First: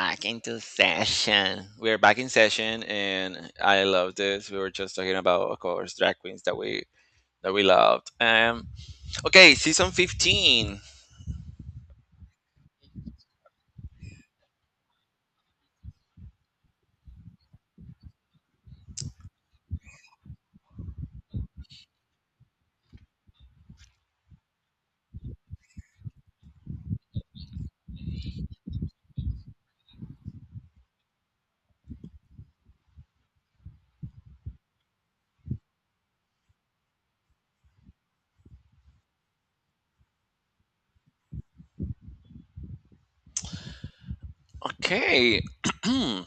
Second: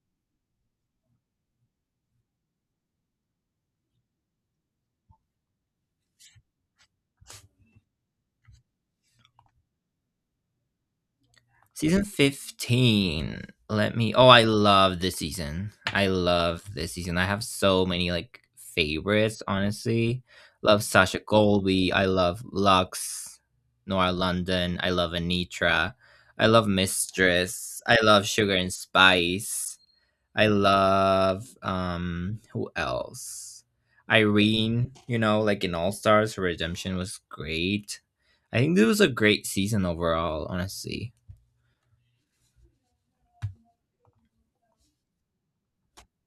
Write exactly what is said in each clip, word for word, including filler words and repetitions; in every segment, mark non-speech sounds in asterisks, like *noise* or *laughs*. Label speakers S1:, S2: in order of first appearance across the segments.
S1: Back into session. We're back in session, and I love this. We were just talking about, of course, drag queens that we that we loved. Um, okay, season fifteen.
S2: Season fifteen. Let me Oh, I love this season. I love this season. I have so many like favorites, honestly. Love Sasha Colby. I love Lux, Nora London. I love Anitra. I love Mistress. I love Sugar and Spice. I love um who else? Irene, you know, like in All Stars, her redemption was great. I think this was a great season overall, honestly.
S1: Okay, *clears throat*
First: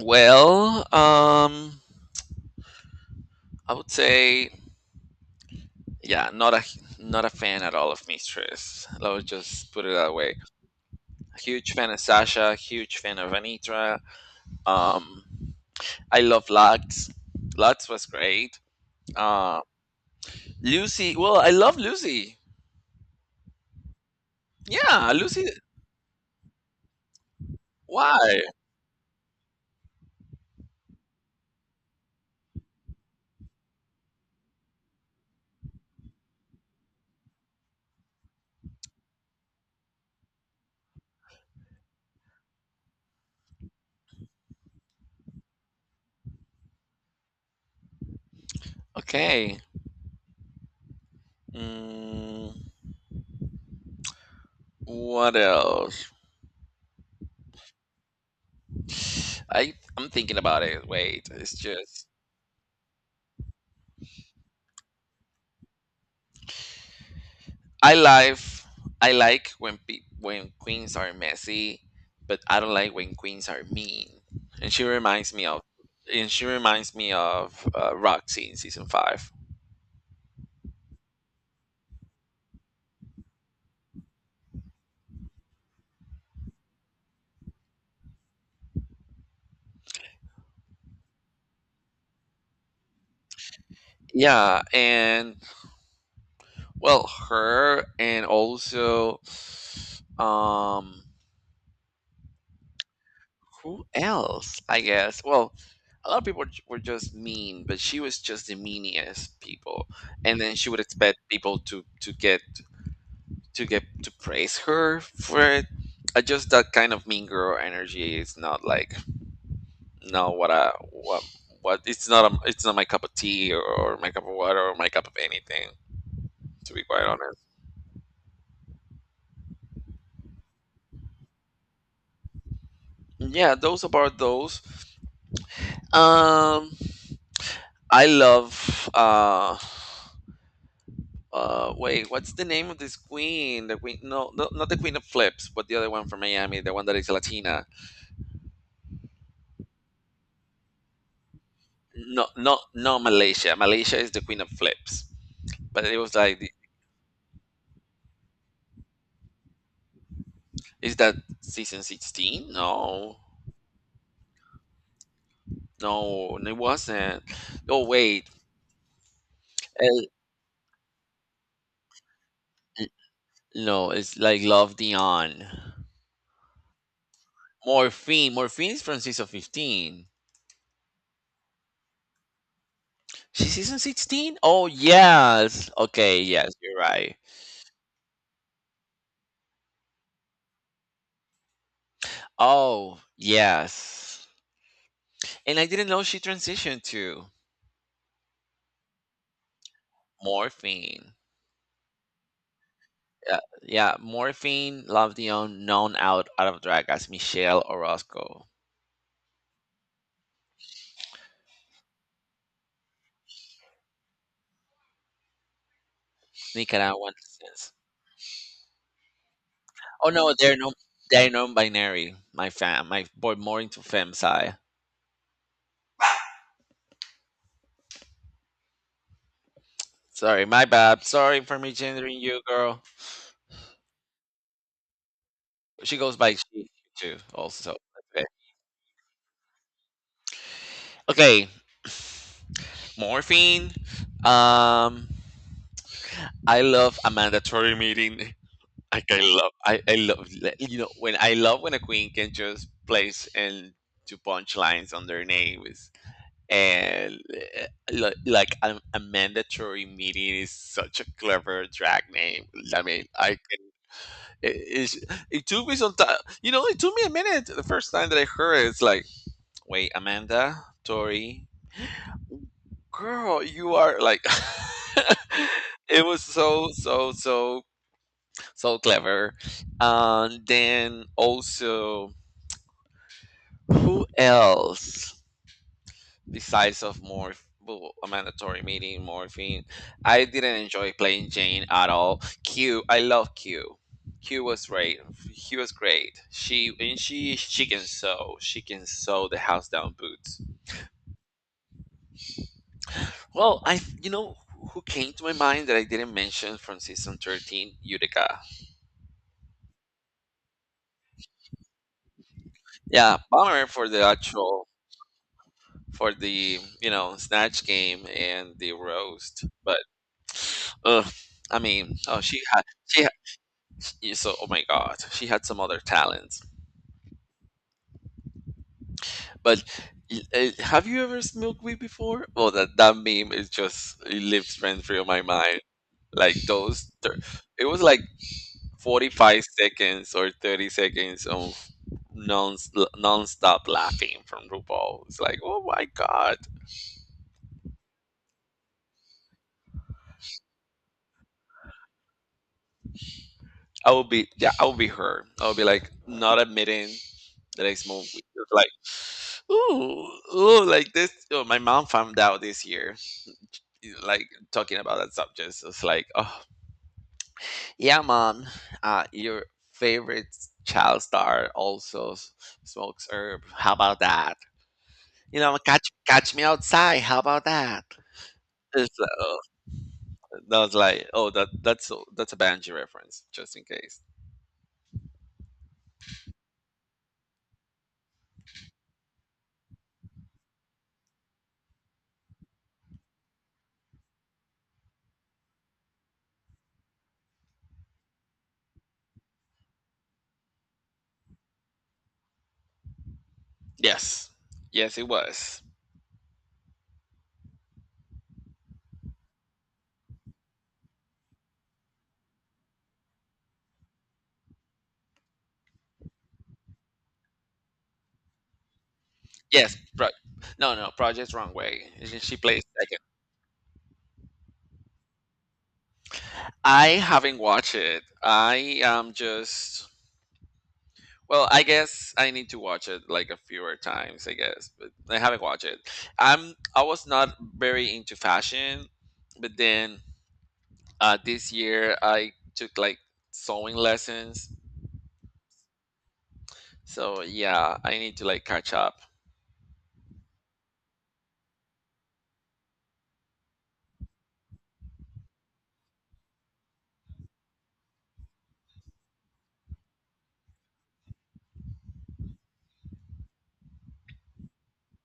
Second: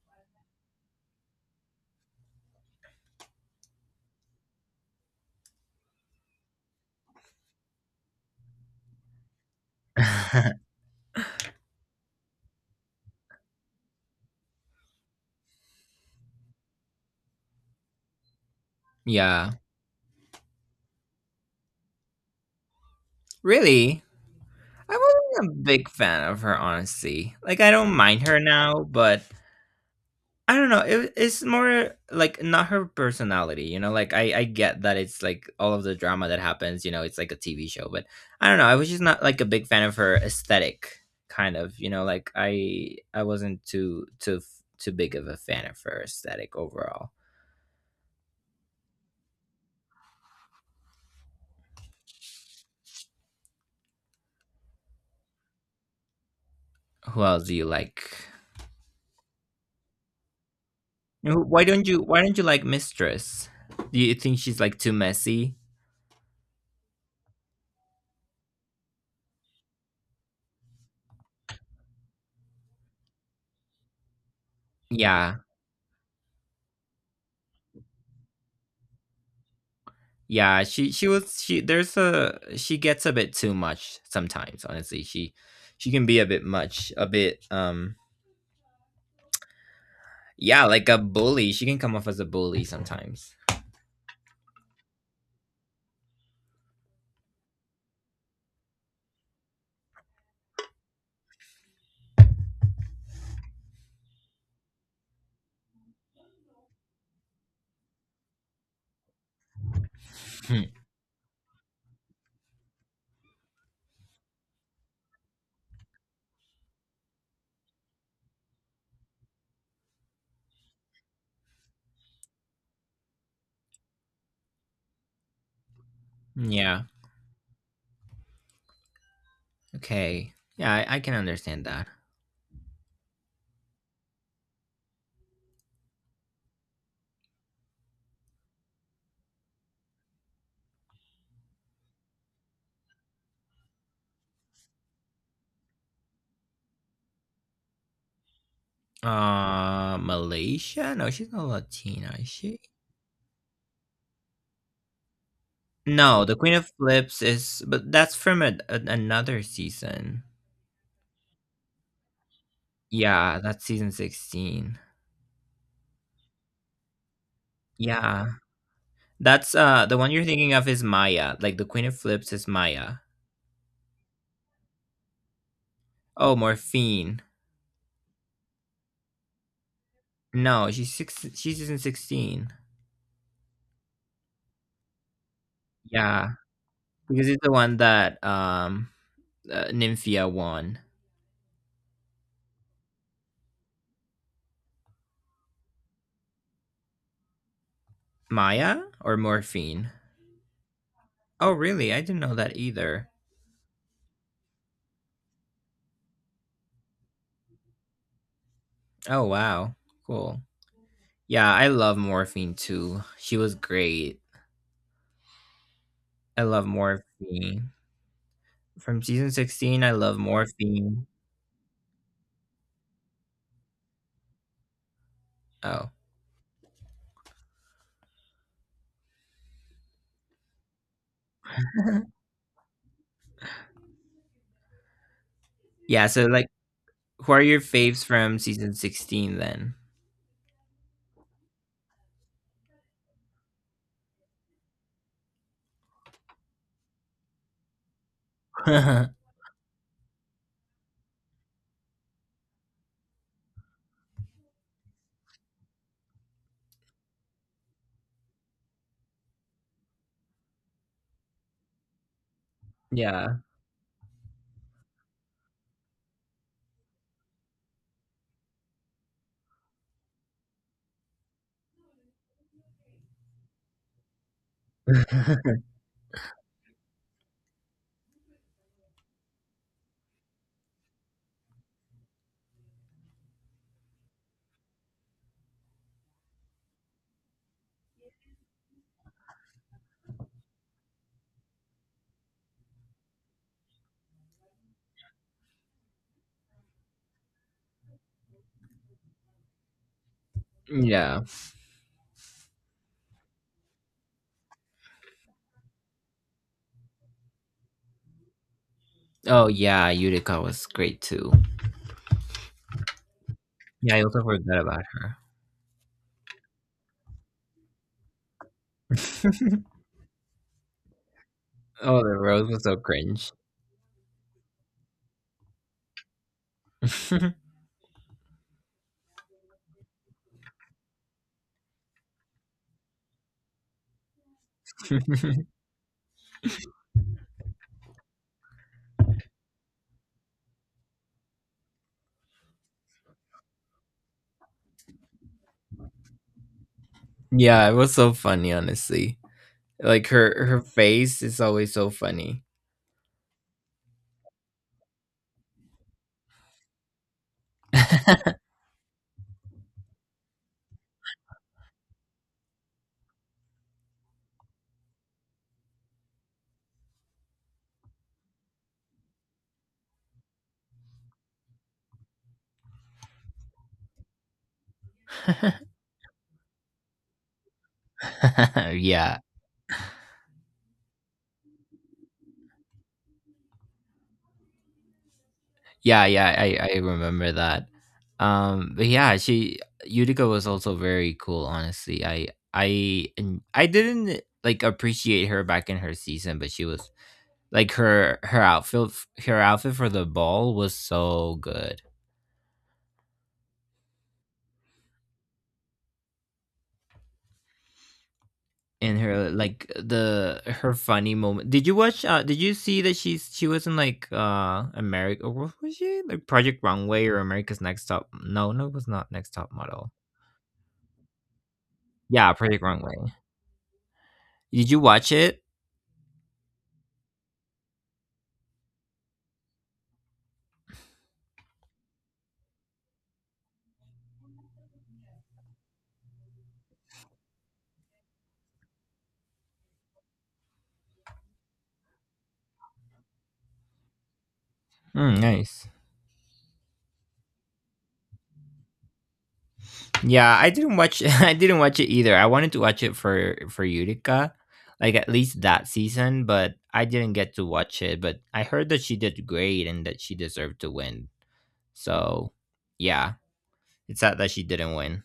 S1: well, um, I would say, yeah, not a not a fan at all of Mistress. Let's just put it that way.
S2: *laughs*
S1: A huge fan of Sasha. Huge fan of Anitra. Um, I love Lux. Lux was great.
S2: Yeah.
S1: Uh, Lucy. Well, I love Lucy.
S2: Really? I
S1: Yeah, Lucy.
S2: wasn't a big fan of her, honestly. Like, I don't mind her
S1: Why?
S2: now, but I don't know. It, it's more like not her personality, you know? Like, I, I get that it's like all of the drama that happens, you know, it's like a T V show, but I don't know. I was just not like a big fan of her aesthetic, kind of, you know? Like, I I wasn't too, too, too big of a fan of her aesthetic overall.
S1: Okay. Mm, what else?
S2: Who else do you like?
S1: I I'm thinking about it. Wait,
S2: Who-
S1: it's
S2: Why don't you,
S1: just
S2: why don't you like Mistress? Do you think she's like too messy?
S1: I life I like when pe- when queens are messy, but I don't like when queens are mean. And she reminds
S2: Yeah,
S1: me of and she reminds me of uh, Roxy in season five.
S2: yeah, she she was she there's a she gets a bit too much sometimes, honestly. She she can be a bit much, a bit um yeah, like a bully. She can come off as a bully sometimes.
S1: Yeah, and well, her and also um who else? I guess. Well, a lot of people j- were just mean, but she was just the meanest people. And then
S2: Hmm.
S1: she would expect people to to get to get to praise her for it. Uh, just that kind of mean girl energy is not like no what I what what it's not a, it's not my cup of tea or, or my cup of water or my cup of anything to be
S2: Yeah.
S1: quite honest.
S2: Okay. Yeah, I, I can understand that.
S1: Yeah, those about those. Um, I love uh Uh, wait, what's the name of this queen? The queen? No, no, not the queen of flips, but the other one from Miami, the one that is Latina.
S2: Uh, Malaysia? No, she's not Latina,
S1: No,
S2: is
S1: no,
S2: she?
S1: no, Malaysia. Malaysia is the queen of flips. But it was
S2: No, the
S1: like, the-
S2: Queen of Flips is but that's from a, a, another season.
S1: is that season sixteen? No,
S2: Yeah, that's season sixteen.
S1: no, no, it wasn't. Oh
S2: Yeah.
S1: wait,
S2: That's uh the
S1: El-
S2: one you're thinking of is Maya. Like the Queen of Flips is Maya.
S1: no, it's like Love Dion.
S2: Oh, Morphine.
S1: Morphine. Morphine is from season fifteen.
S2: No, she's six she's season sixteen.
S1: She's season sixteen? Oh yes. Okay,
S2: Yeah,
S1: yes, you're right.
S2: because it's the one that um uh, Nymphia won.
S1: Oh yes. And I didn't know she transitioned to
S2: Maya or Morphine?
S1: morphine.
S2: Oh, really? I didn't know that either.
S1: Yeah, yeah, morphine, love the un- known out out of drag as Michelle Orozco,
S2: Oh, wow. Cool. Yeah, I love Morphine too. She was great. I love
S1: Nicaraguan citizens.
S2: Morphine. From season sixteen, I
S1: Oh
S2: love
S1: no, they're no,
S2: Morphine.
S1: they're non-binary. My fam, my boy, more into fem side.
S2: Oh.
S1: Sorry, my bad. Sorry for misgendering
S2: *laughs*
S1: you, girl. She
S2: Yeah,
S1: goes
S2: so
S1: by
S2: like
S1: she too,
S2: who are your
S1: also.
S2: faves
S1: Okay,
S2: from season sixteen then?
S1: okay. Morphine. Um, I love a mandatory meeting. Like I
S2: *laughs*
S1: love, I, I love, le- you know, when I love when a queen can just place and to punchlines on their names. And uh, li- like a, a mandatory meeting is such a clever drag name. I mean, I
S2: Yeah.
S1: can, it, it's- it took me some time. You know, it took me a minute the first time that I heard it. It's like, wait, Amanda, Tori, girl, you are like. *laughs*
S2: *laughs*
S1: It was so so so so clever. And then also, who else besides of more well, a mandatory meeting, morphine? I didn't enjoy playing Jane at all. Q, I love Q. Q was great. Q was great. She and she she can sew. She can sew the house down boots.
S2: Yeah.
S1: Well, I you know who came to my mind that I didn't mention from season thirteen, Utica.
S2: Oh yeah, Utica was great too.
S1: Yeah, bummer for
S2: Yeah,
S1: the
S2: I also forgot
S1: actual
S2: about her.
S1: for the you know snatch game and the roast
S2: *laughs*
S1: but *sniffs* ugh, I mean
S2: Oh, the
S1: oh she
S2: rose
S1: had
S2: was so
S1: she had
S2: cringe.
S1: yeah, so oh my god she had some other talents
S2: *laughs*
S1: but y- uh, have you ever smoked weed before, well that that meme is just it lives rent free on my mind like those thir- it was like forty-five seconds or thirty seconds of non non-stop laughing from RuPaul. It's like oh my god.
S2: Yeah, it was so funny, honestly. Like her her face is always so funny.
S1: I will be yeah, I will be her. I will be like not admitting. The next month, it was like, ooh, ooh, like this. Oh, my mom found out this year, like talking about that subject. So it's like, oh, yeah, mom, uh, your favorite child star also s- smokes herb. How about that? You
S2: *laughs*
S1: know, catch catch me outside. How about that? It's like,
S2: Yeah.
S1: oh, that was like, oh, that that's a, that's a Banji reference, just in case.
S2: Yeah, yeah, I, I remember that. Um, but yeah, she Utica was also very cool. Honestly, I I and I didn't like appreciate her back in her season, but she was like her her outfit, her outfit for the ball was so good.
S1: Yes, yes, it was.
S2: And her like the her funny moment. Did you watch? Uh, did you see that she's she was in like uh, America? What was she like, Project Runway or America's Next Top? No, no, it was not Next Top
S1: Yes,
S2: Model.
S1: pro- no, no, Project Wrong Way. She
S2: Yeah,
S1: she
S2: Project
S1: plays like,
S2: Runway. Did you watch it?
S1: I haven't watched it. I am just well, I guess I need to watch it like a fewer times, I guess, but I haven't watched it. I'm I was not very into fashion, but then uh this year I took like sewing lessons.
S2: Mm, nice.
S1: So yeah, I need to like catch up.
S2: Yeah, I didn't watch— *laughs* I didn't watch it either. I wanted to watch it for— for Utica, like at least that season, but I didn't get to watch it, but I heard that she did great and that she deserved to win. So, yeah, it's sad that she didn't win.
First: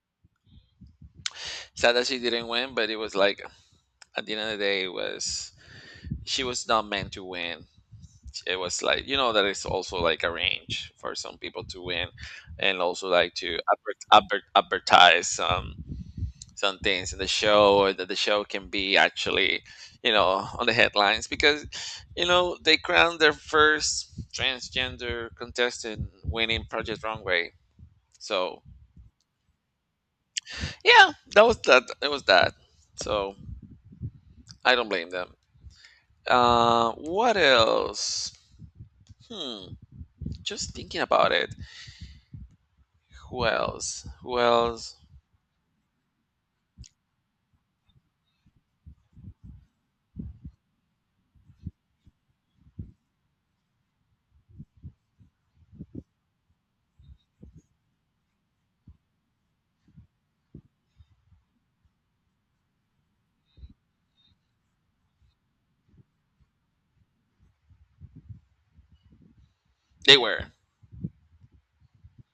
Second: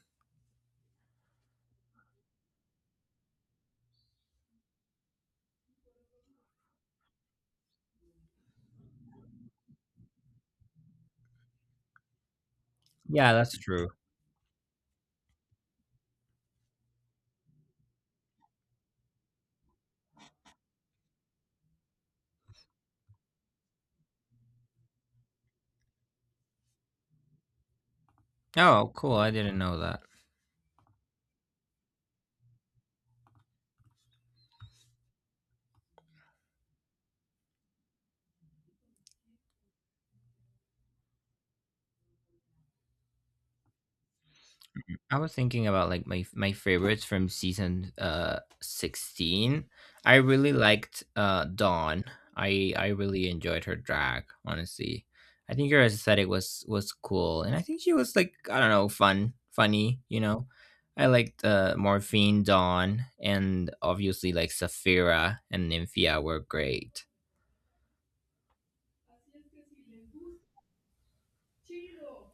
S1: Sad that she didn't win, but it was like at the end of the day it was she was not meant to win. It was like you know that it's also like a range for some people to win and also
S2: Yeah,
S1: like to
S2: that's true.
S1: adver- adver- advertise some some things in the show, or that the show can be actually you know on the headlines because you know they crowned their first transgender contestant winning Project Runway. So
S2: Oh, cool. I didn't know that.
S1: yeah, that was that it was that. So I don't blame them. Uh, what else? Hmm, just thinking about it. Who else, who else?
S2: I was thinking about like my my favorites from season uh sixteen. I really liked uh Dawn. I I really enjoyed her drag, honestly. I think her aesthetic was was cool and I think she was like I don't know, fun, funny, you know. I liked uh Morphine, Dawn, and obviously like Saphira and Nymphia were great.
S1: They were.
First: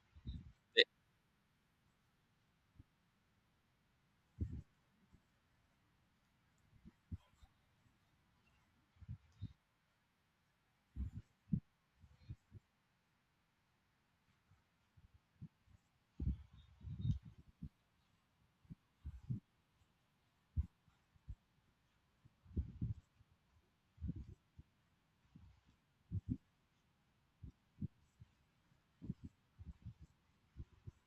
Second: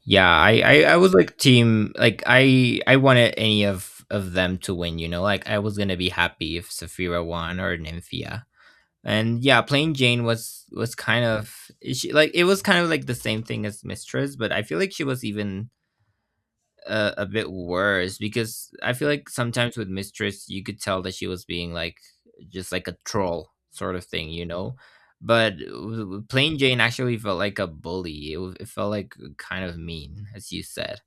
S2: Yeah, I, I I was like team like I I wanted any of of them to win, you know? Like I was going to be happy if Saphira won or Nymphia. And yeah, playing Jane was was kind of she like it was kind of like the same thing as Mistress, but I feel like she was even uh, a bit worse because I feel like sometimes with Mistress you could tell that she was being like just like a troll sort of thing, you know? But w- w- plain Jane actually felt like a bully. It, w- it felt like kind of mean, as you said.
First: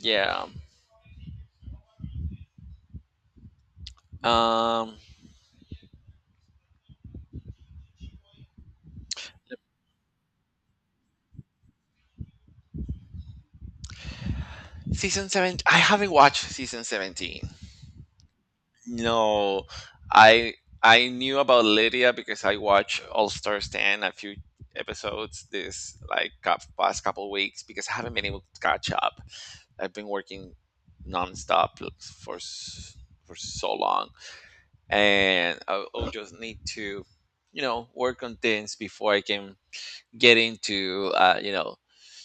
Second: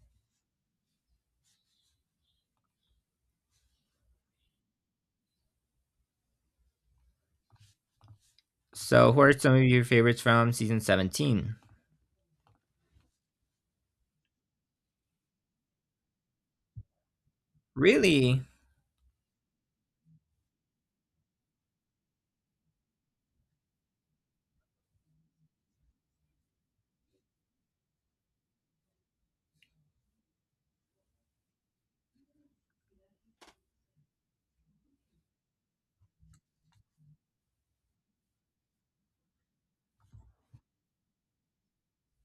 S1: Yeah. Um
S2: So, who are some of your favorites from season seventeen?
S1: season seven, I haven't watched season seventeen.
S2: Really?
S1: No. I I knew about Lydia because I watched All Star Stand a few episodes this like cou- past couple weeks because I haven't been able to catch up. I've been working nonstop for s- for so long and I will just need to you know work on things before I can get into uh, you know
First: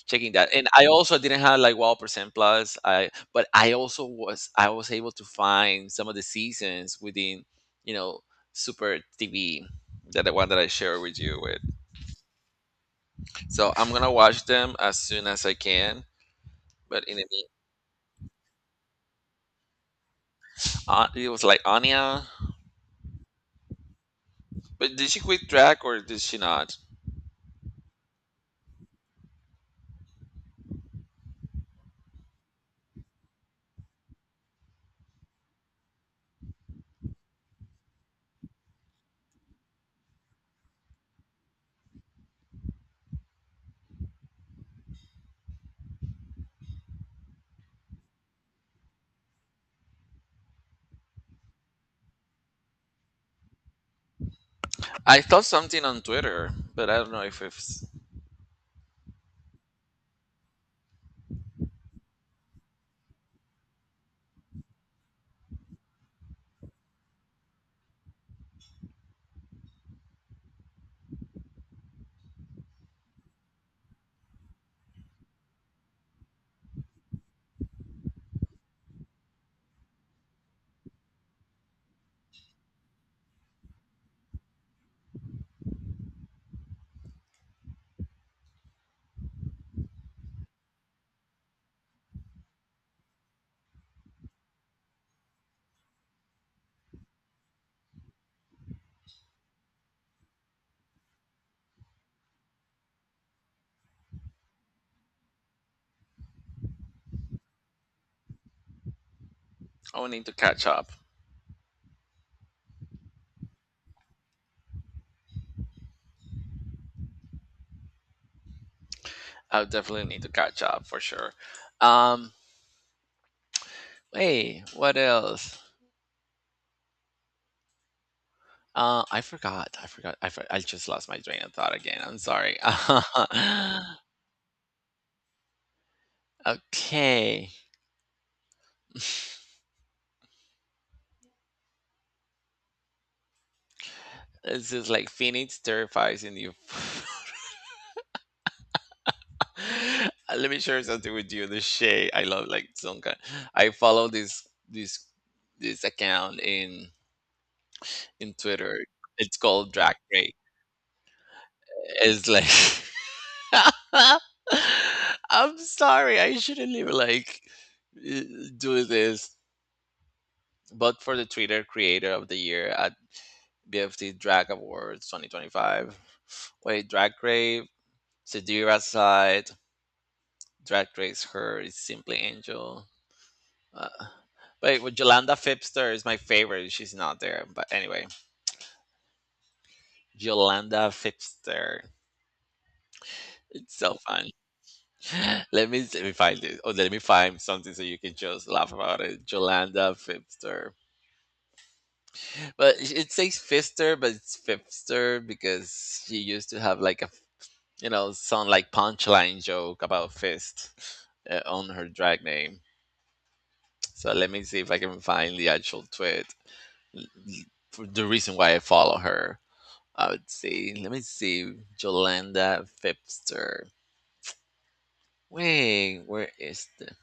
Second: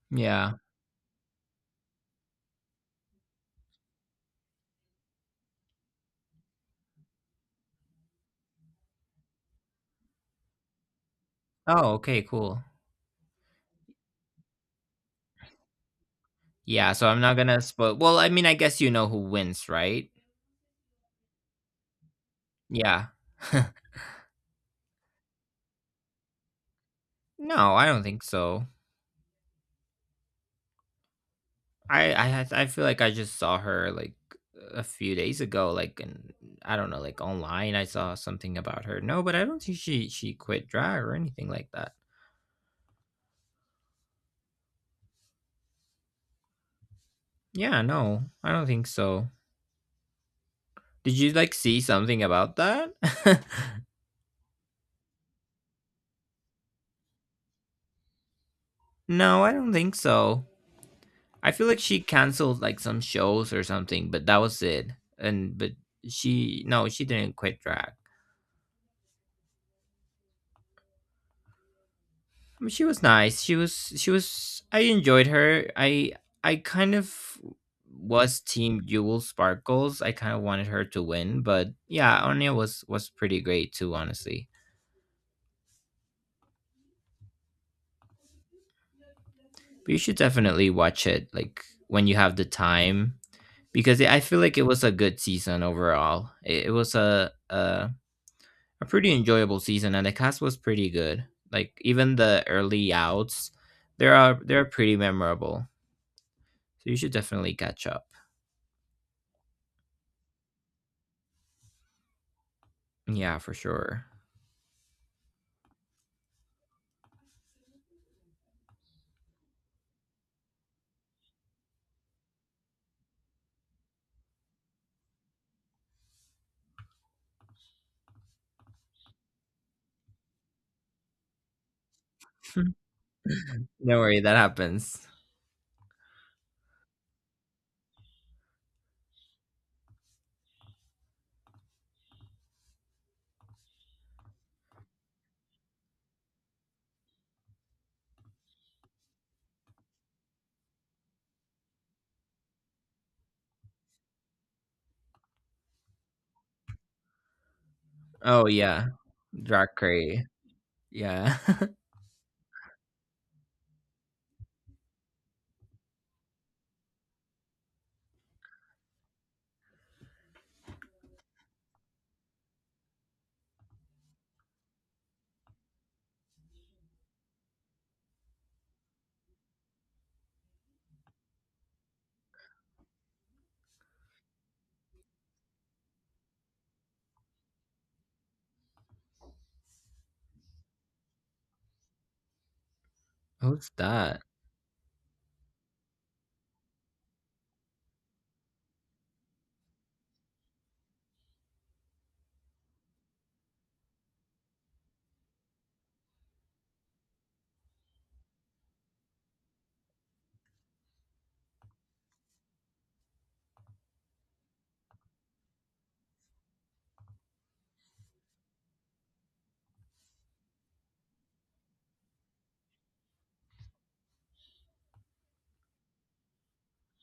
S1: checking that.
S2: Yeah.
S1: And I also didn't have like WOW Percent Plus, I but I also was I was able to find some of the seasons within you know super T V, that the one that I shared with you with.
S2: Oh, okay, cool.
S1: So I'm gonna watch them as soon as I can,
S2: Yeah,
S1: but
S2: so
S1: in
S2: I'm
S1: the
S2: not
S1: mean
S2: gonna spoil. Well, I mean, I guess you know who wins, right?
S1: uh, it was like Anya,
S2: Yeah. *laughs*
S1: but did she quit track or did she not?
S2: No, I don't think so. I I had- I feel like I just saw her like a few days ago, like and I don't know, like online. I saw something about her. No, but I don't think she she quit drag or anything like that. Yeah, no, I don't think so. Did you like see something about that? *laughs*
S1: I saw something on Twitter but I don't know if it's.
S2: No, I don't think so. I feel like she canceled like some shows or something, but that was it. And but she no, she didn't quit drag. I mean, she was nice. She was she was. I enjoyed her. I I kind of was team Jewel Sparkles. I kind of wanted her to win, but yeah, Anya was was pretty great too, honestly. But you should definitely watch it like when you have the time because I feel like it was a good season overall. It, it was a a a pretty enjoyable season, and the cast was pretty good. Like even the early outs, there are they're pretty memorable. So you should definitely catch up.
S1: I will need to catch up.
S2: Yeah, for sure.
S1: I'll definitely need to catch up for sure. um Hey, what else? Uh, I forgot. I forgot. I, for- I just lost my train of thought again. I'm
S2: *laughs*
S1: sorry.
S2: Don't worry, that happens.
S1: *laughs* Okay. This is like Phoenix terrifies in you. *laughs* Let me share something with you. The Shay. I love like some kind. I follow this this this account in in
S2: Oh
S1: Twitter.
S2: yeah,
S1: It's called Drag
S2: Dracray.
S1: Race.
S2: Yeah, *laughs*
S1: It's like *laughs* I'm sorry. I shouldn't even like uh, do this. But for the Twitter Creator of the Year, uh, B F T Drag Awards twenty twenty-five. Wait, Drag Race, Sadira side, Drag Race Her is Simply Angel. Uh, wait, with Yolanda Fipster is my favorite. She's not there, but anyway, Yolanda Fipster.
S2: who's
S1: It's so
S2: that?
S1: fun. *laughs* Let me see- let me find it. Oh, let me find something so you can just laugh about it. Jolanda Fipster, but it it says Fister, but it's Fipster because she used to have like a you know, some like punchline joke about Fist uh, on her drag name. So let me see if I can find the actual tweet. L- l- For the reason why I follow her, I would see. Let me see, Jolanda Fipster. Wait, where is the?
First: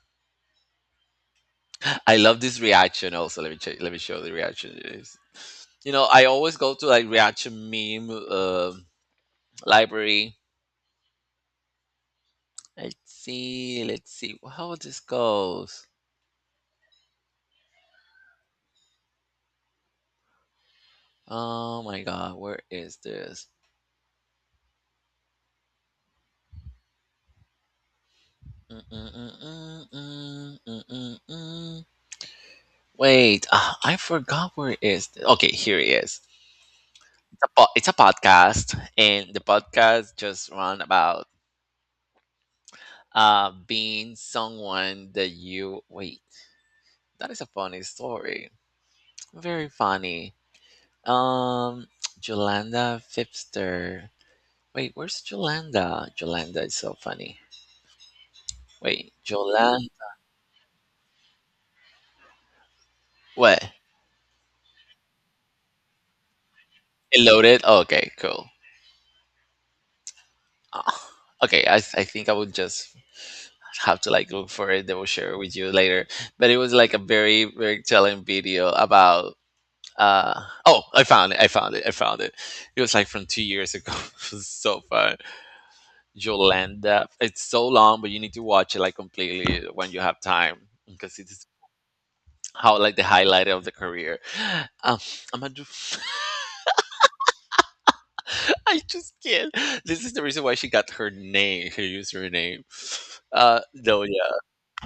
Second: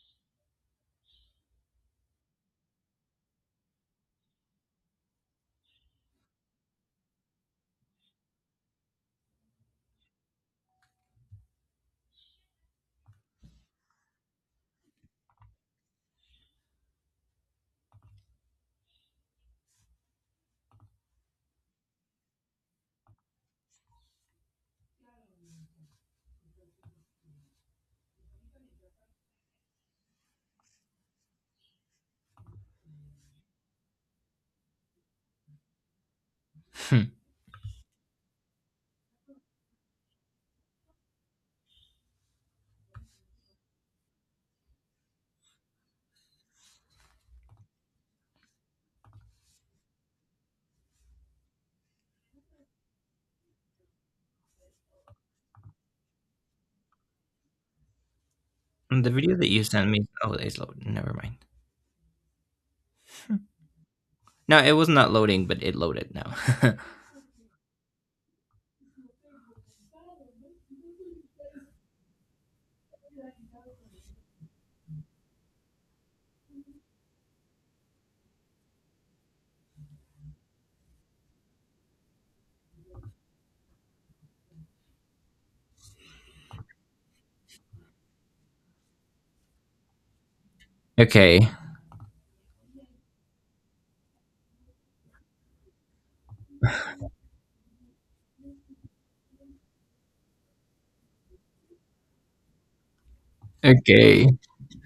S1: I love this reaction. Also, let me check, let me show the reaction. It is. You know, I always go to like reaction meme uh, library. Let's see, let's see how this goes. Oh my god, where is this? Mm-mm-mm-mm-mm-mm-mm. Wait, ah, I forgot where it is. Okay, here it is.
S2: Hmm.
S1: It's a, po- it's a podcast, and the podcast just run about uh being someone that you wait. That is a funny story. Very funny. Um, *tsk* Jolanda Fipster. Wait, where's Jolanda? Jolanda is so funny.
S2: The
S1: Wait,
S2: video that you sent me.
S1: Jolanda.
S2: Oh, it's loading. Never mind.
S1: What?
S2: No, it was not loading, but it loaded now.
S1: It loaded. Okay, cool. *laughs* Uh, okay, I, I think I would just have to like look for it. They will share it with you later. But it was like a very very telling video about. Uh, oh, I found it! I found it! I found it! It was like from two years ago. *laughs* It was so fun. Yolanda. It's so long, but you need to watch it like completely when you have time
S2: *laughs*
S1: because
S2: Okay,
S1: it's how like the highlight of the career. Um, I'm gonna do. *laughs* I just can't. This is the reason why she got her name, her username. Uh, no,
S2: okay.
S1: yeah.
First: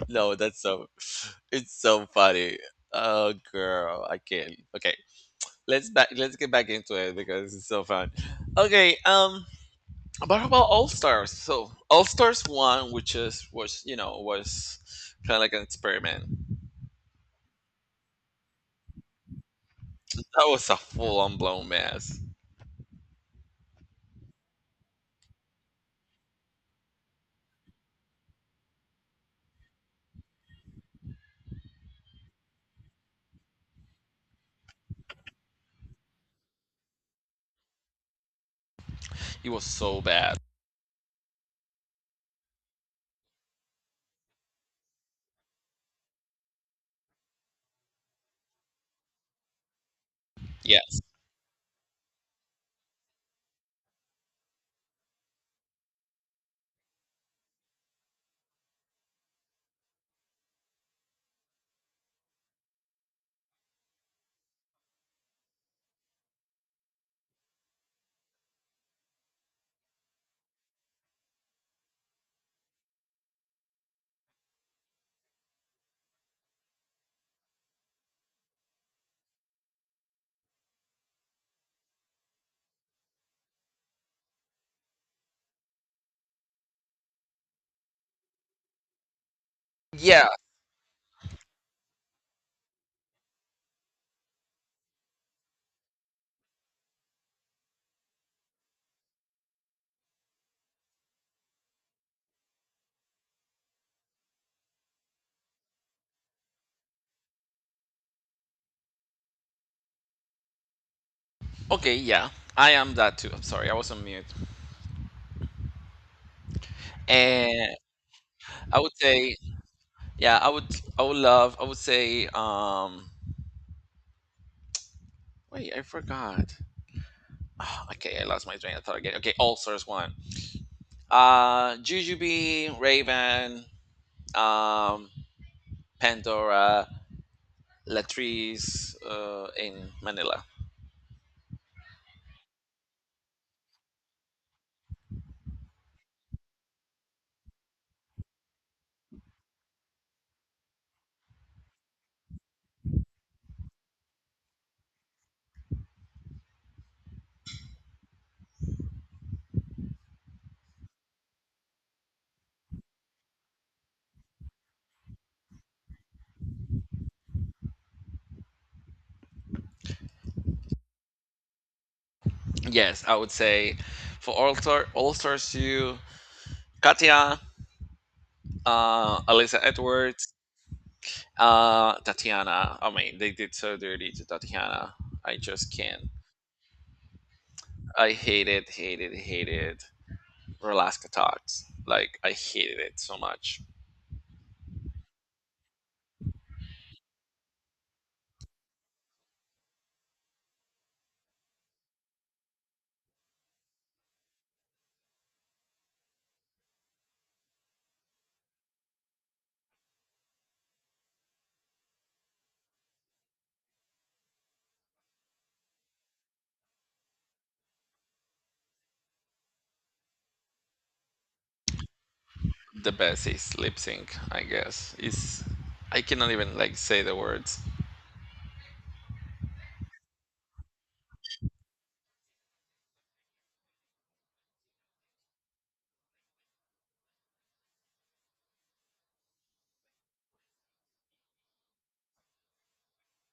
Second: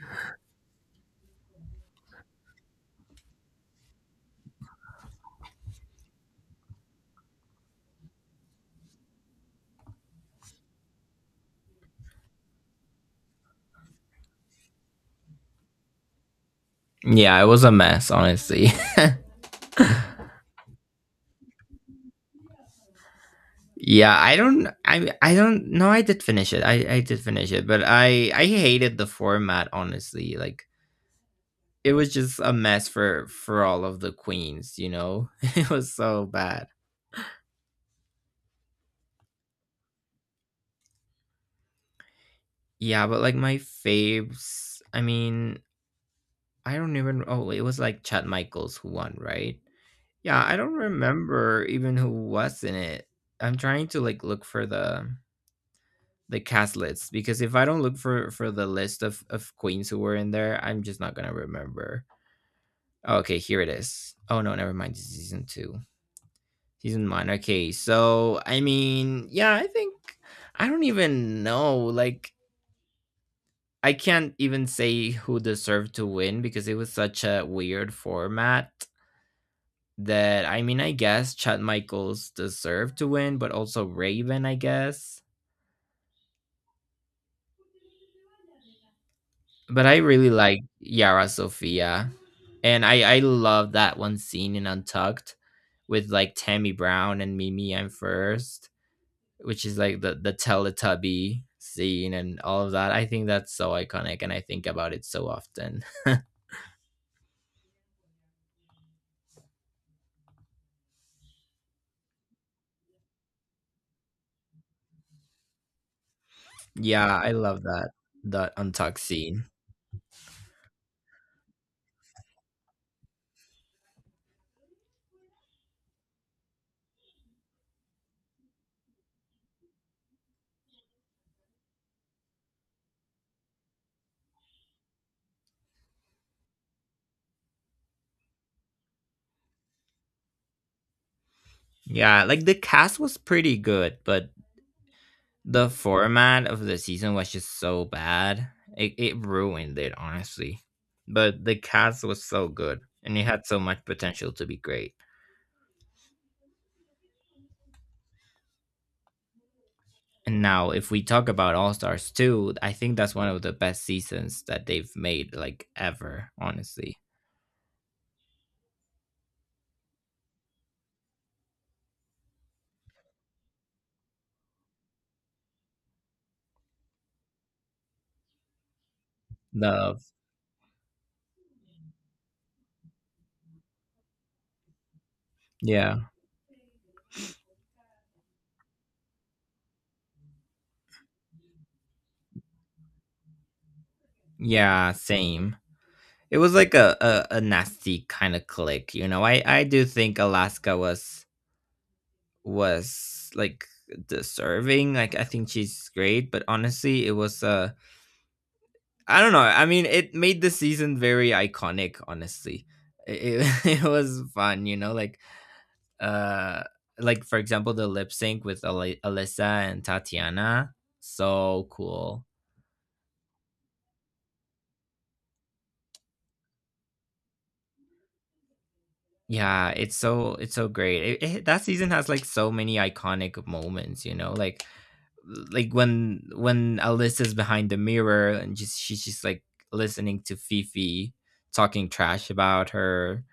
S1: No, that's so *laughs* it's so funny. Oh girl, I can't. Okay, let's back let's get back into it because it's so fun. Okay, um what about All Stars? So All Stars one, which is was you know, was kinda like an experiment.
S2: Yeah, it was a mess, honestly. *laughs*
S1: That was a full on blown mess.
S2: Yeah, I don't. I I don't. No, I did finish it. I I did finish it, but I I hated the format. Honestly, like it was just a mess for for all of the queens. You know, *laughs* it was so bad.
S1: It was so bad.
S2: Yeah, but like my faves. I mean, I don't even. Oh, it was like Chad Michaels who won, right? Yeah, I don't
S1: Yes.
S2: remember even who was in it. I'm trying to like look for the the cast lists because if I don't look for for the list of of queens who were in there, I'm just not gonna remember. Okay, here it is. Oh no, never mind. It's season two, season one. Okay, so I mean, yeah, I think I don't even know. Like, I can't even say who deserved to win because it was such a weird format that I mean, I guess Chad Michaels deserved to win, but also Raven, I guess. But I
S1: Yeah.
S2: really like Yara Sofia, and I I love that one scene in Untucked with like Tammy Brown and Mimi. I'm first, which is like the the Teletubby scene and all of that. I think that's so iconic, and I think about it so often. *laughs*
S1: Okay, yeah. I am that too. I'm sorry, I was on mute.
S2: Yeah, I love
S1: And
S2: that that
S1: I would
S2: untucked
S1: say
S2: scene.
S1: yeah, I would I would love I would say um wait, I forgot. *sighs* Okay, I lost my train of thought again. Okay, All Stars one. Uh, Jujubee, Raven, um, Pandora, Latrice, uh, in Manila.
S2: Yeah, like the cast was pretty good, but the format of the season was just so bad. It it ruined it honestly, but the cast was so good, and it had so much potential to be great. And now, if we talk about All Stars two, I think that's one of the best seasons that they've made, like ever, honestly.
S1: Yes, I would say for All Star All Stars two, Katya, uh, Alyssa
S2: Love.
S1: Edwards, uh, Tatiana. I mean, they did so dirty to Tatiana. I just
S2: Yeah.
S1: can't. I hated, hated, hated Relaska Talks. Like, I hated it so much.
S2: Yeah, same. It was like a, a, a nasty kind of click, you know. I, I do think Alaska was was like deserving. Like I think she's great, but honestly it was a I don't know. I mean, it made the season very iconic. Honestly, it, it, *laughs* it was fun. You know, like uh, like for example, the lip sync with Ali- Alyssa and Tatiana. So cool.
S1: The best is lip sync, I guess, is I cannot even like say the words.
S2: Yeah, it's so— it's so great. It, it, that season has like so many iconic moments. You know, like like when when Alyssa's behind the mirror and just she's just like listening to Fifi talking trash about her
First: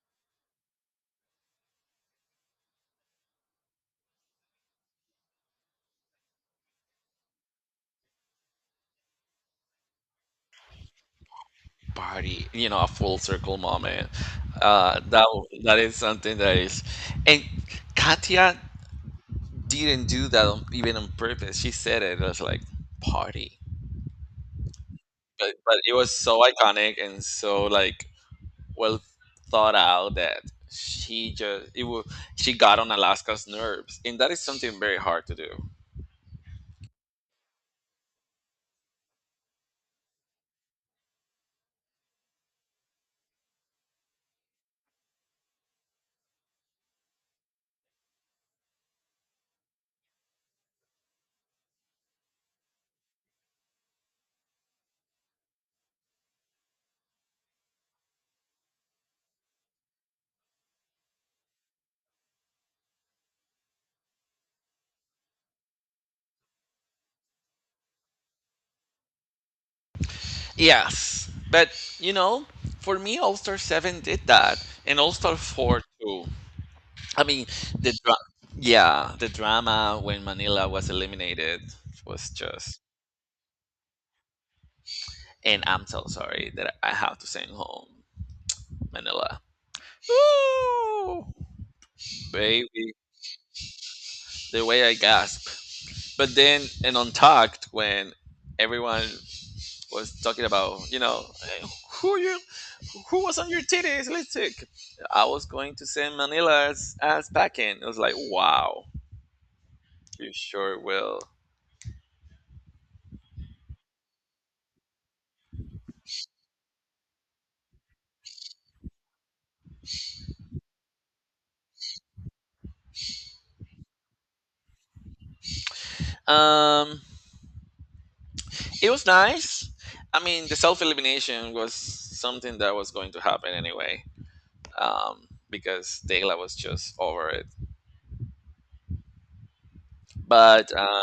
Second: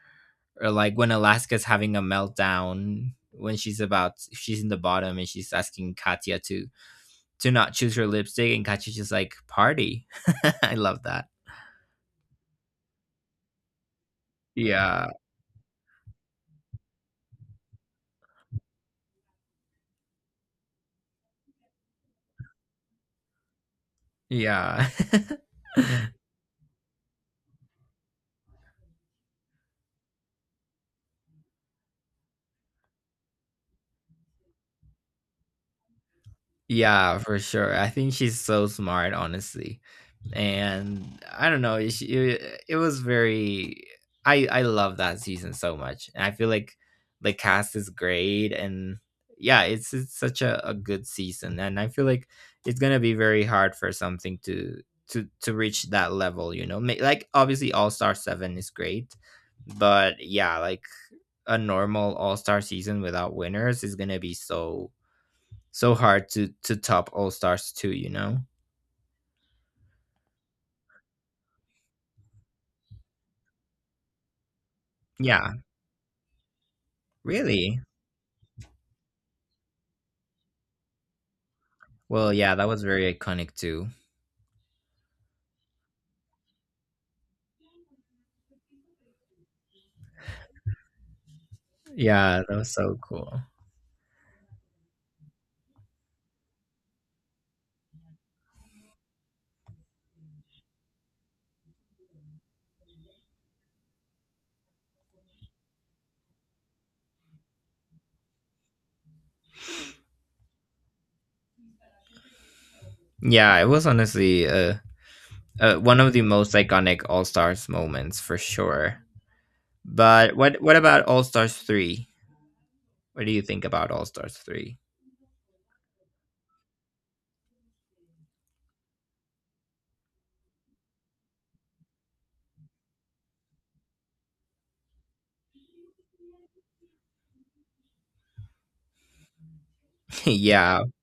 S2: or like when Alaska's having a meltdown when she's about she's in the bottom and she's asking Katya to to not choose her lipstick and Katya's just like, "Party." *laughs* I love that.
S1: Party, you know, a full circle moment. Uh
S2: Yeah.
S1: that that is something that is, and Katya didn't do that on, even on purpose. She said it as like, party.
S2: Yeah.
S1: But but it was so iconic and so like, well thought out, that she just, it was, she got on Alaska's nerves, and that is something very hard to do.
S2: Yeah, for sure. I think she's so smart, honestly. And I don't know, she, it, it was very I I love that season so much. And I feel like the cast is great and yeah, it's it's such a, a good season and I feel like it's going to be very hard for something to to to reach that level, you know. Ma- Like obviously All-Star seven is great, but yeah, like a normal All-Star season without winners is going to be so so hard to to top All Stars two, you know?
S1: Yes, but you know, for me, All Star Seven did that, and All Star
S2: Yeah,
S1: Four too. I mean,
S2: really?
S1: the dra- yeah, the drama when Manila was eliminated was
S2: Well, yeah, that
S1: just,
S2: was very iconic too.
S1: and I'm so sorry that I have to send home Manila. Ooh,
S2: Yeah, that was
S1: baby,
S2: so cool.
S1: the way I gasp. But then in Untucked, when everyone was talking about, you know, "Eh, who you who was on your titties? Let's take. I was going to send Manila as, as packing." It was like, wow, you sure will.
S2: Yeah, it was honestly uh, uh one of the most iconic All Stars moments for sure. But what what about All Stars three? What do you think about All Stars three?
S1: Um, it was nice. I mean, the self elimination was something that was going to happen anyway, um, because Dayla was just over it.
S2: *laughs*
S1: But
S2: Yeah.
S1: uh,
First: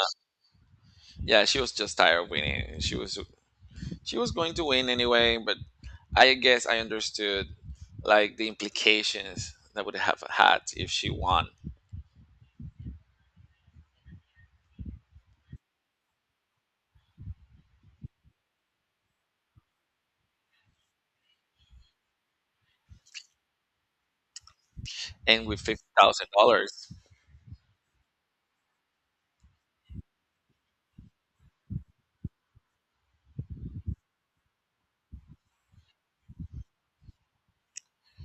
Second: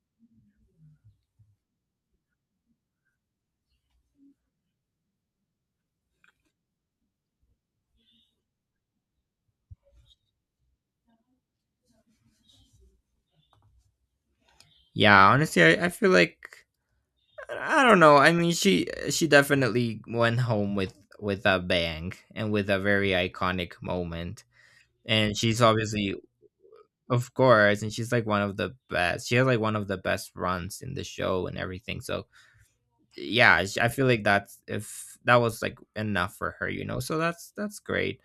S1: yeah, she was just tired of winning. She was she was going to win anyway, but I guess I understood like the implications that would have had if she won,
S2: Yeah, honestly, I, I feel like I don't know. I mean, she she definitely went home with with a bang and with a very iconic moment. And
S1: and with
S2: she's
S1: fifty
S2: obviously
S1: thousand dollars.
S2: of course, and she's like one of the best. She has like one of the best runs in the show and everything. So yeah, sh- I feel like that's if that was like enough for her, you know. So that's that's great.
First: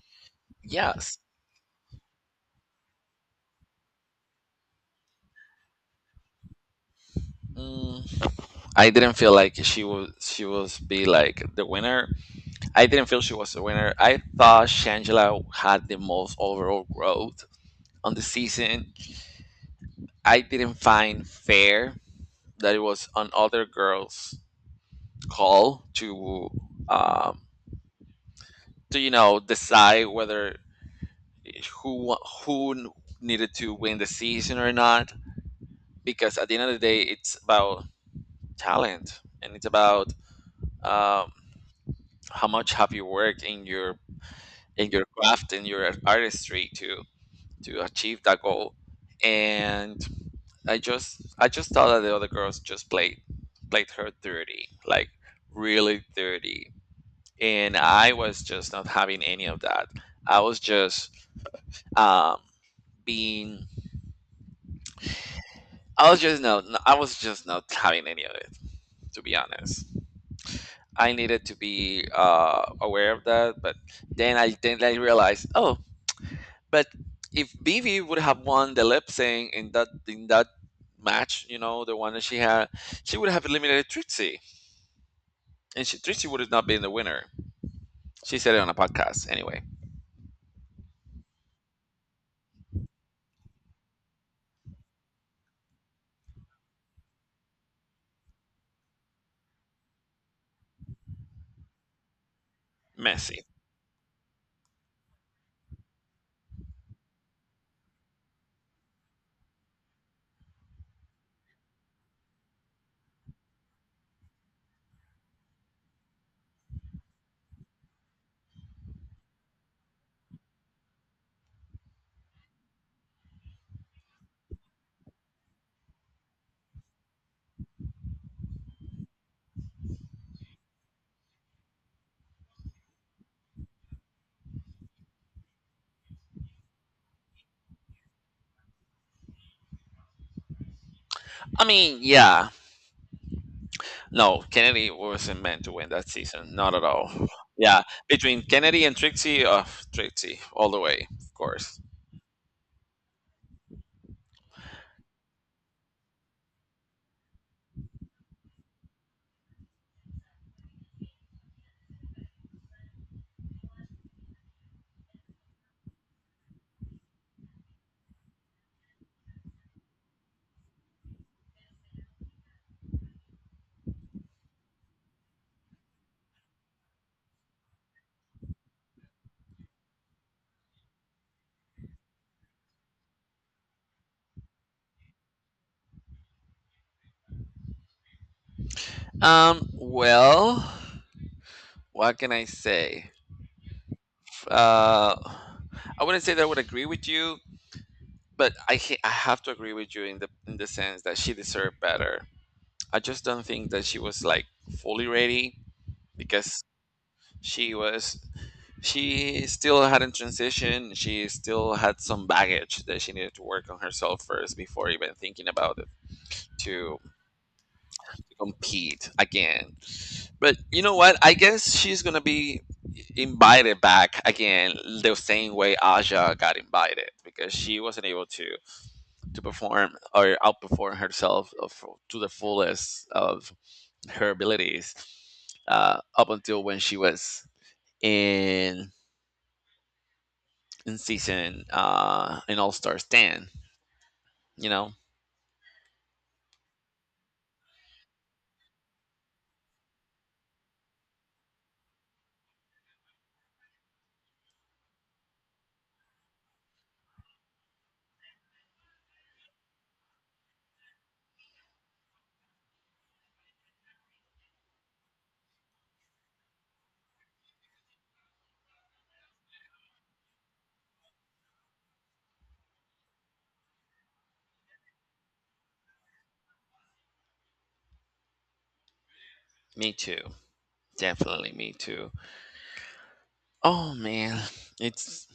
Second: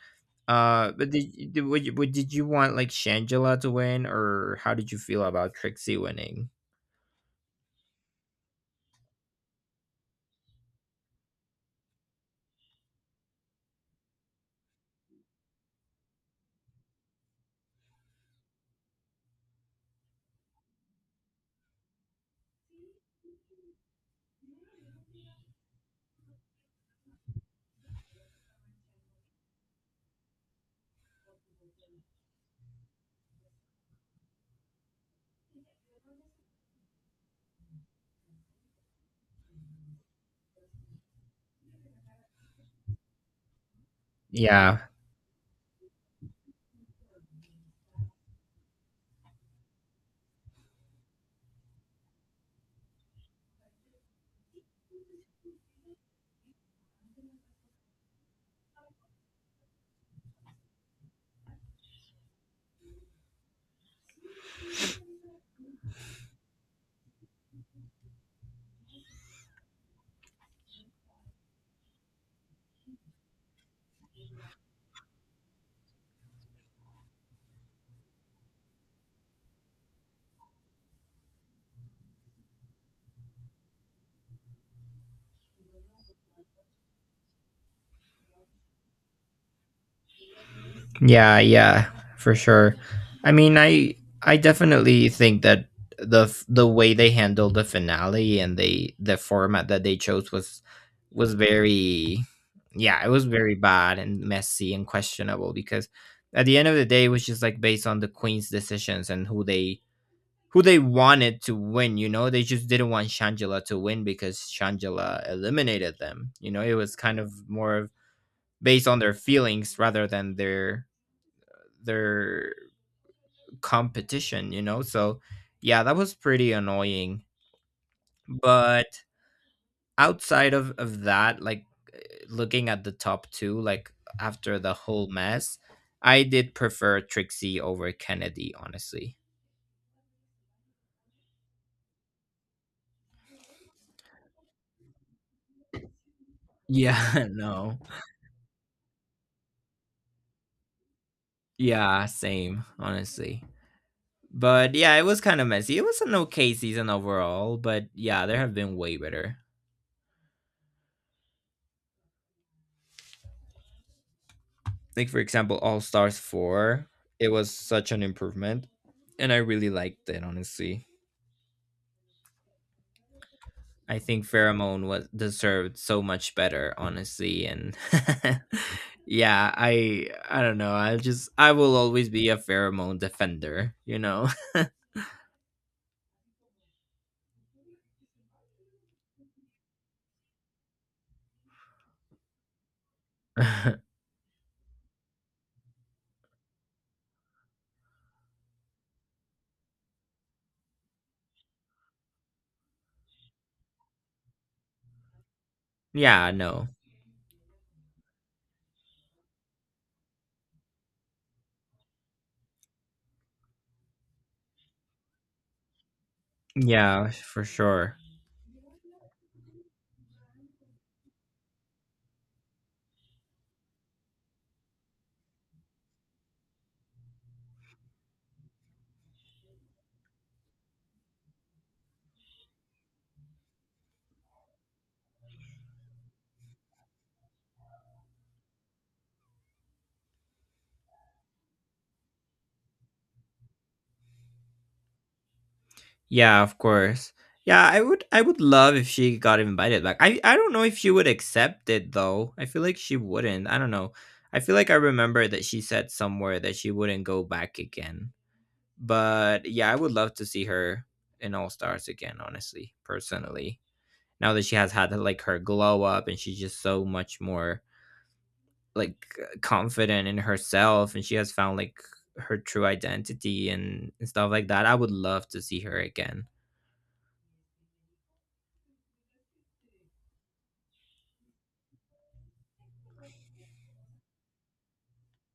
S2: Uh, but
S1: Yes.
S2: did, you- did would you, would, did you want like Shangela to win, or how did you feel about Trixie winning?
S1: Mm, I didn't feel like she was she was be like the winner. I didn't feel she was the winner. I thought Shangela had the most overall growth on the season. I didn't find fair that it was on other girls' call to um to, you know, decide whether who wa- who needed to win the season or not, because at the end of the day, it's about talent, and it's about um how much have you worked in your
S2: Yeah,
S1: in your craft, in your artistry, to to achieve that goal. And i just i just thought that the other girls just played played her dirty, like really dirty, and I was just not having any of that. I was just um being, I was just no, no, I was just not having any of it, to be honest. I needed to be uh aware of that, but then i then I realized, oh, but if Vivi would have won the lip sync in that in that match, you know, the one that she had, she would have eliminated Trixie, and she, Trixie would have not been the winner. She said it on a podcast anyway.
S2: yeah, yeah, for sure. I mean, I I definitely think that the f- the way they handled the finale and they the format that they chose was was very yeah, it was
S1: Messy.
S2: very bad and messy and questionable because at the end of the day it was just like based on the queen's decisions and who they who they wanted to win, you know? They just didn't want Shangela to win because Shangela eliminated them. You know, it was kind of more of based on their feelings rather than their their competition, you know? So yeah, that was pretty annoying. But outside of, of that, like eh, looking at the top two, like after the whole mess, I did prefer Trixie over Kennedy, honestly.
S1: I mean, yeah, no, Kennedy wasn't meant to win that season, not at all.
S2: Yeah, *laughs* no.
S1: Yeah, between Kennedy and Trixie, uh, Trixie all the way, of course.
S2: Yeah, same, honestly. But yeah, it was kind of messy. It was an okay season overall, but yeah, there have been way better, like for example all stars four. It was such an improvement and I really liked it, honestly. I think pheromone was deserved so much better, honestly, and *laughs* yeah, i i don't know, I just I will always be a pheromone defender, you know.
S1: Um, well, what can I say?
S2: *laughs*
S1: Uh, I wouldn't say that I would agree with you. But I ca- I have to agree with you in the in the sense that she deserved better. I just don't think that she was like fully ready,
S2: Yeah,
S1: because
S2: no,
S1: she was she still hadn't transitioned. She still had some baggage that she needed to work on herself first before even thinking about it, to
S2: yeah, for sure.
S1: compete again. But you know what? I guess she's gonna be invited back again, the same way Aja got invited, because she wasn't able to to perform or outperform herself of, to the fullest of her abilities uh, up until when she was in in season uh, in All Stars ten. You know,
S2: Yeah, of course. Yeah, I would I would love if she got invited back. I I don't know if she would accept it though. I feel like she wouldn't. I don't know. I feel like I remember that she said somewhere that she wouldn't go back again. But yeah, I would love to see her in All Stars again, honestly, personally. Now that she has had like her glow up and she's just so much more like uh, confident in herself and she has found like her true identity and, and stuff like that. I would love to see her again.
S1: me too. Definitely me too. Oh man, it's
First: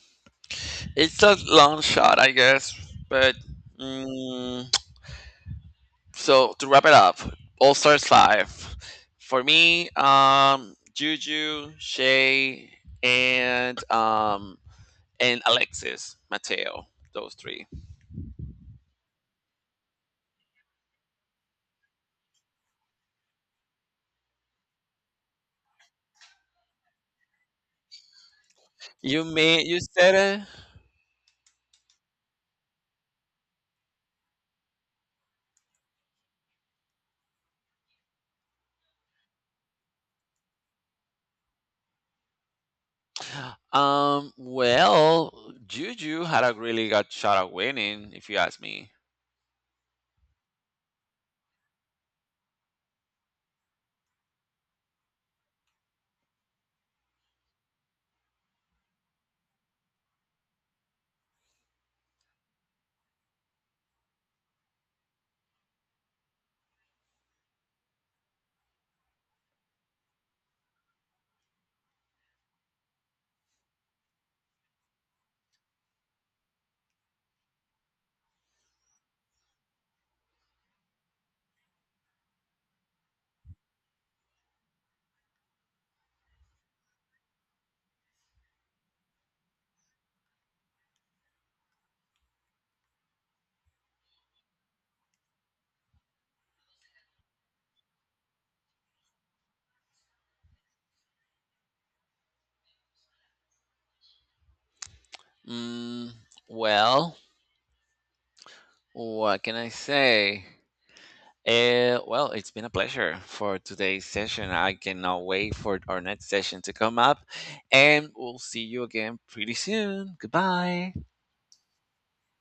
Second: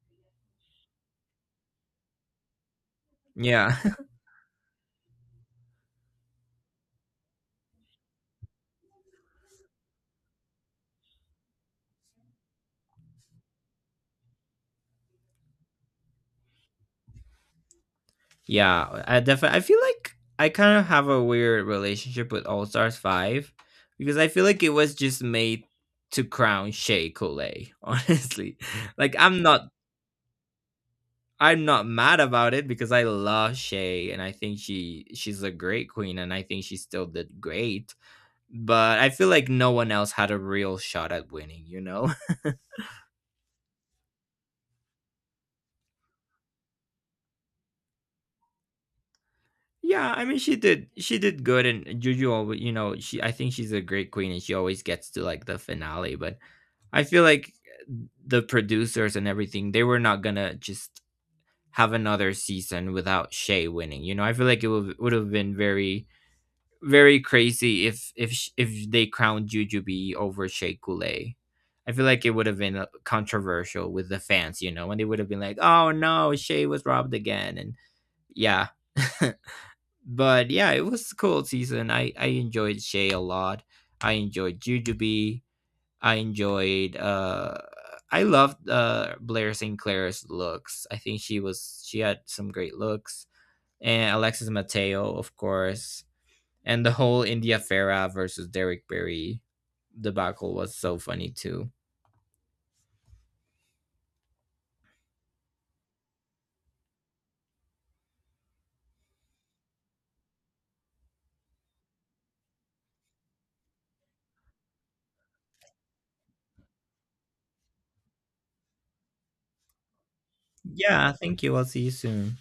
S1: it's a long shot, I guess. But
S2: Yeah.
S1: mm, so to wrap it up, All Stars Five for me, um, Juju, Shay, and um, and Alexis Mateo. Those three.
S2: Yeah, I definitely. I feel like I kind of have a weird relationship with All Stars Five because I feel like it was just made to crown Shea Coulee. *laughs* Honestly, like
S1: You
S2: I'm
S1: may
S2: not.
S1: you said
S2: I'm not mad about it because I love Shay and I think she she's a great queen and I think she still did great. But I feel like no one else had a real shot at winning, you know?
S1: it. Um. Well, Juju had a really good shot at winning, if you ask me.
S2: *laughs* Yeah, I mean she did she did good and Juju always you know, she I think she's a great queen and she always gets to like the finale, but I feel like the producers and everything, they were not gonna just have another season without Shay winning. You know, I feel like it would would have been very very crazy if if sh- if they crowned Jujubee over Shay Coulee. I feel like it would have been uh, controversial with the fans, you know, and they would have been like, "Oh no, Shay was robbed again," and yeah. *laughs* But yeah, it was a cool season. I I enjoyed Shay a lot. I enjoyed Jujubee. I enjoyed. Uh, I loved uh, Blair Sinclair's looks. I think she was she had some great looks, and Alexis Mateo, of course, and the whole India Farah versus Derek Berry debacle was so funny too.
S1: Mm, well, what can I say? Uh, well, it's been a pleasure for today's session. I cannot wait for our next session to come up, and we'll see you again pretty soon. Goodbye.
S2: Yeah, thank you. I'll see you soon.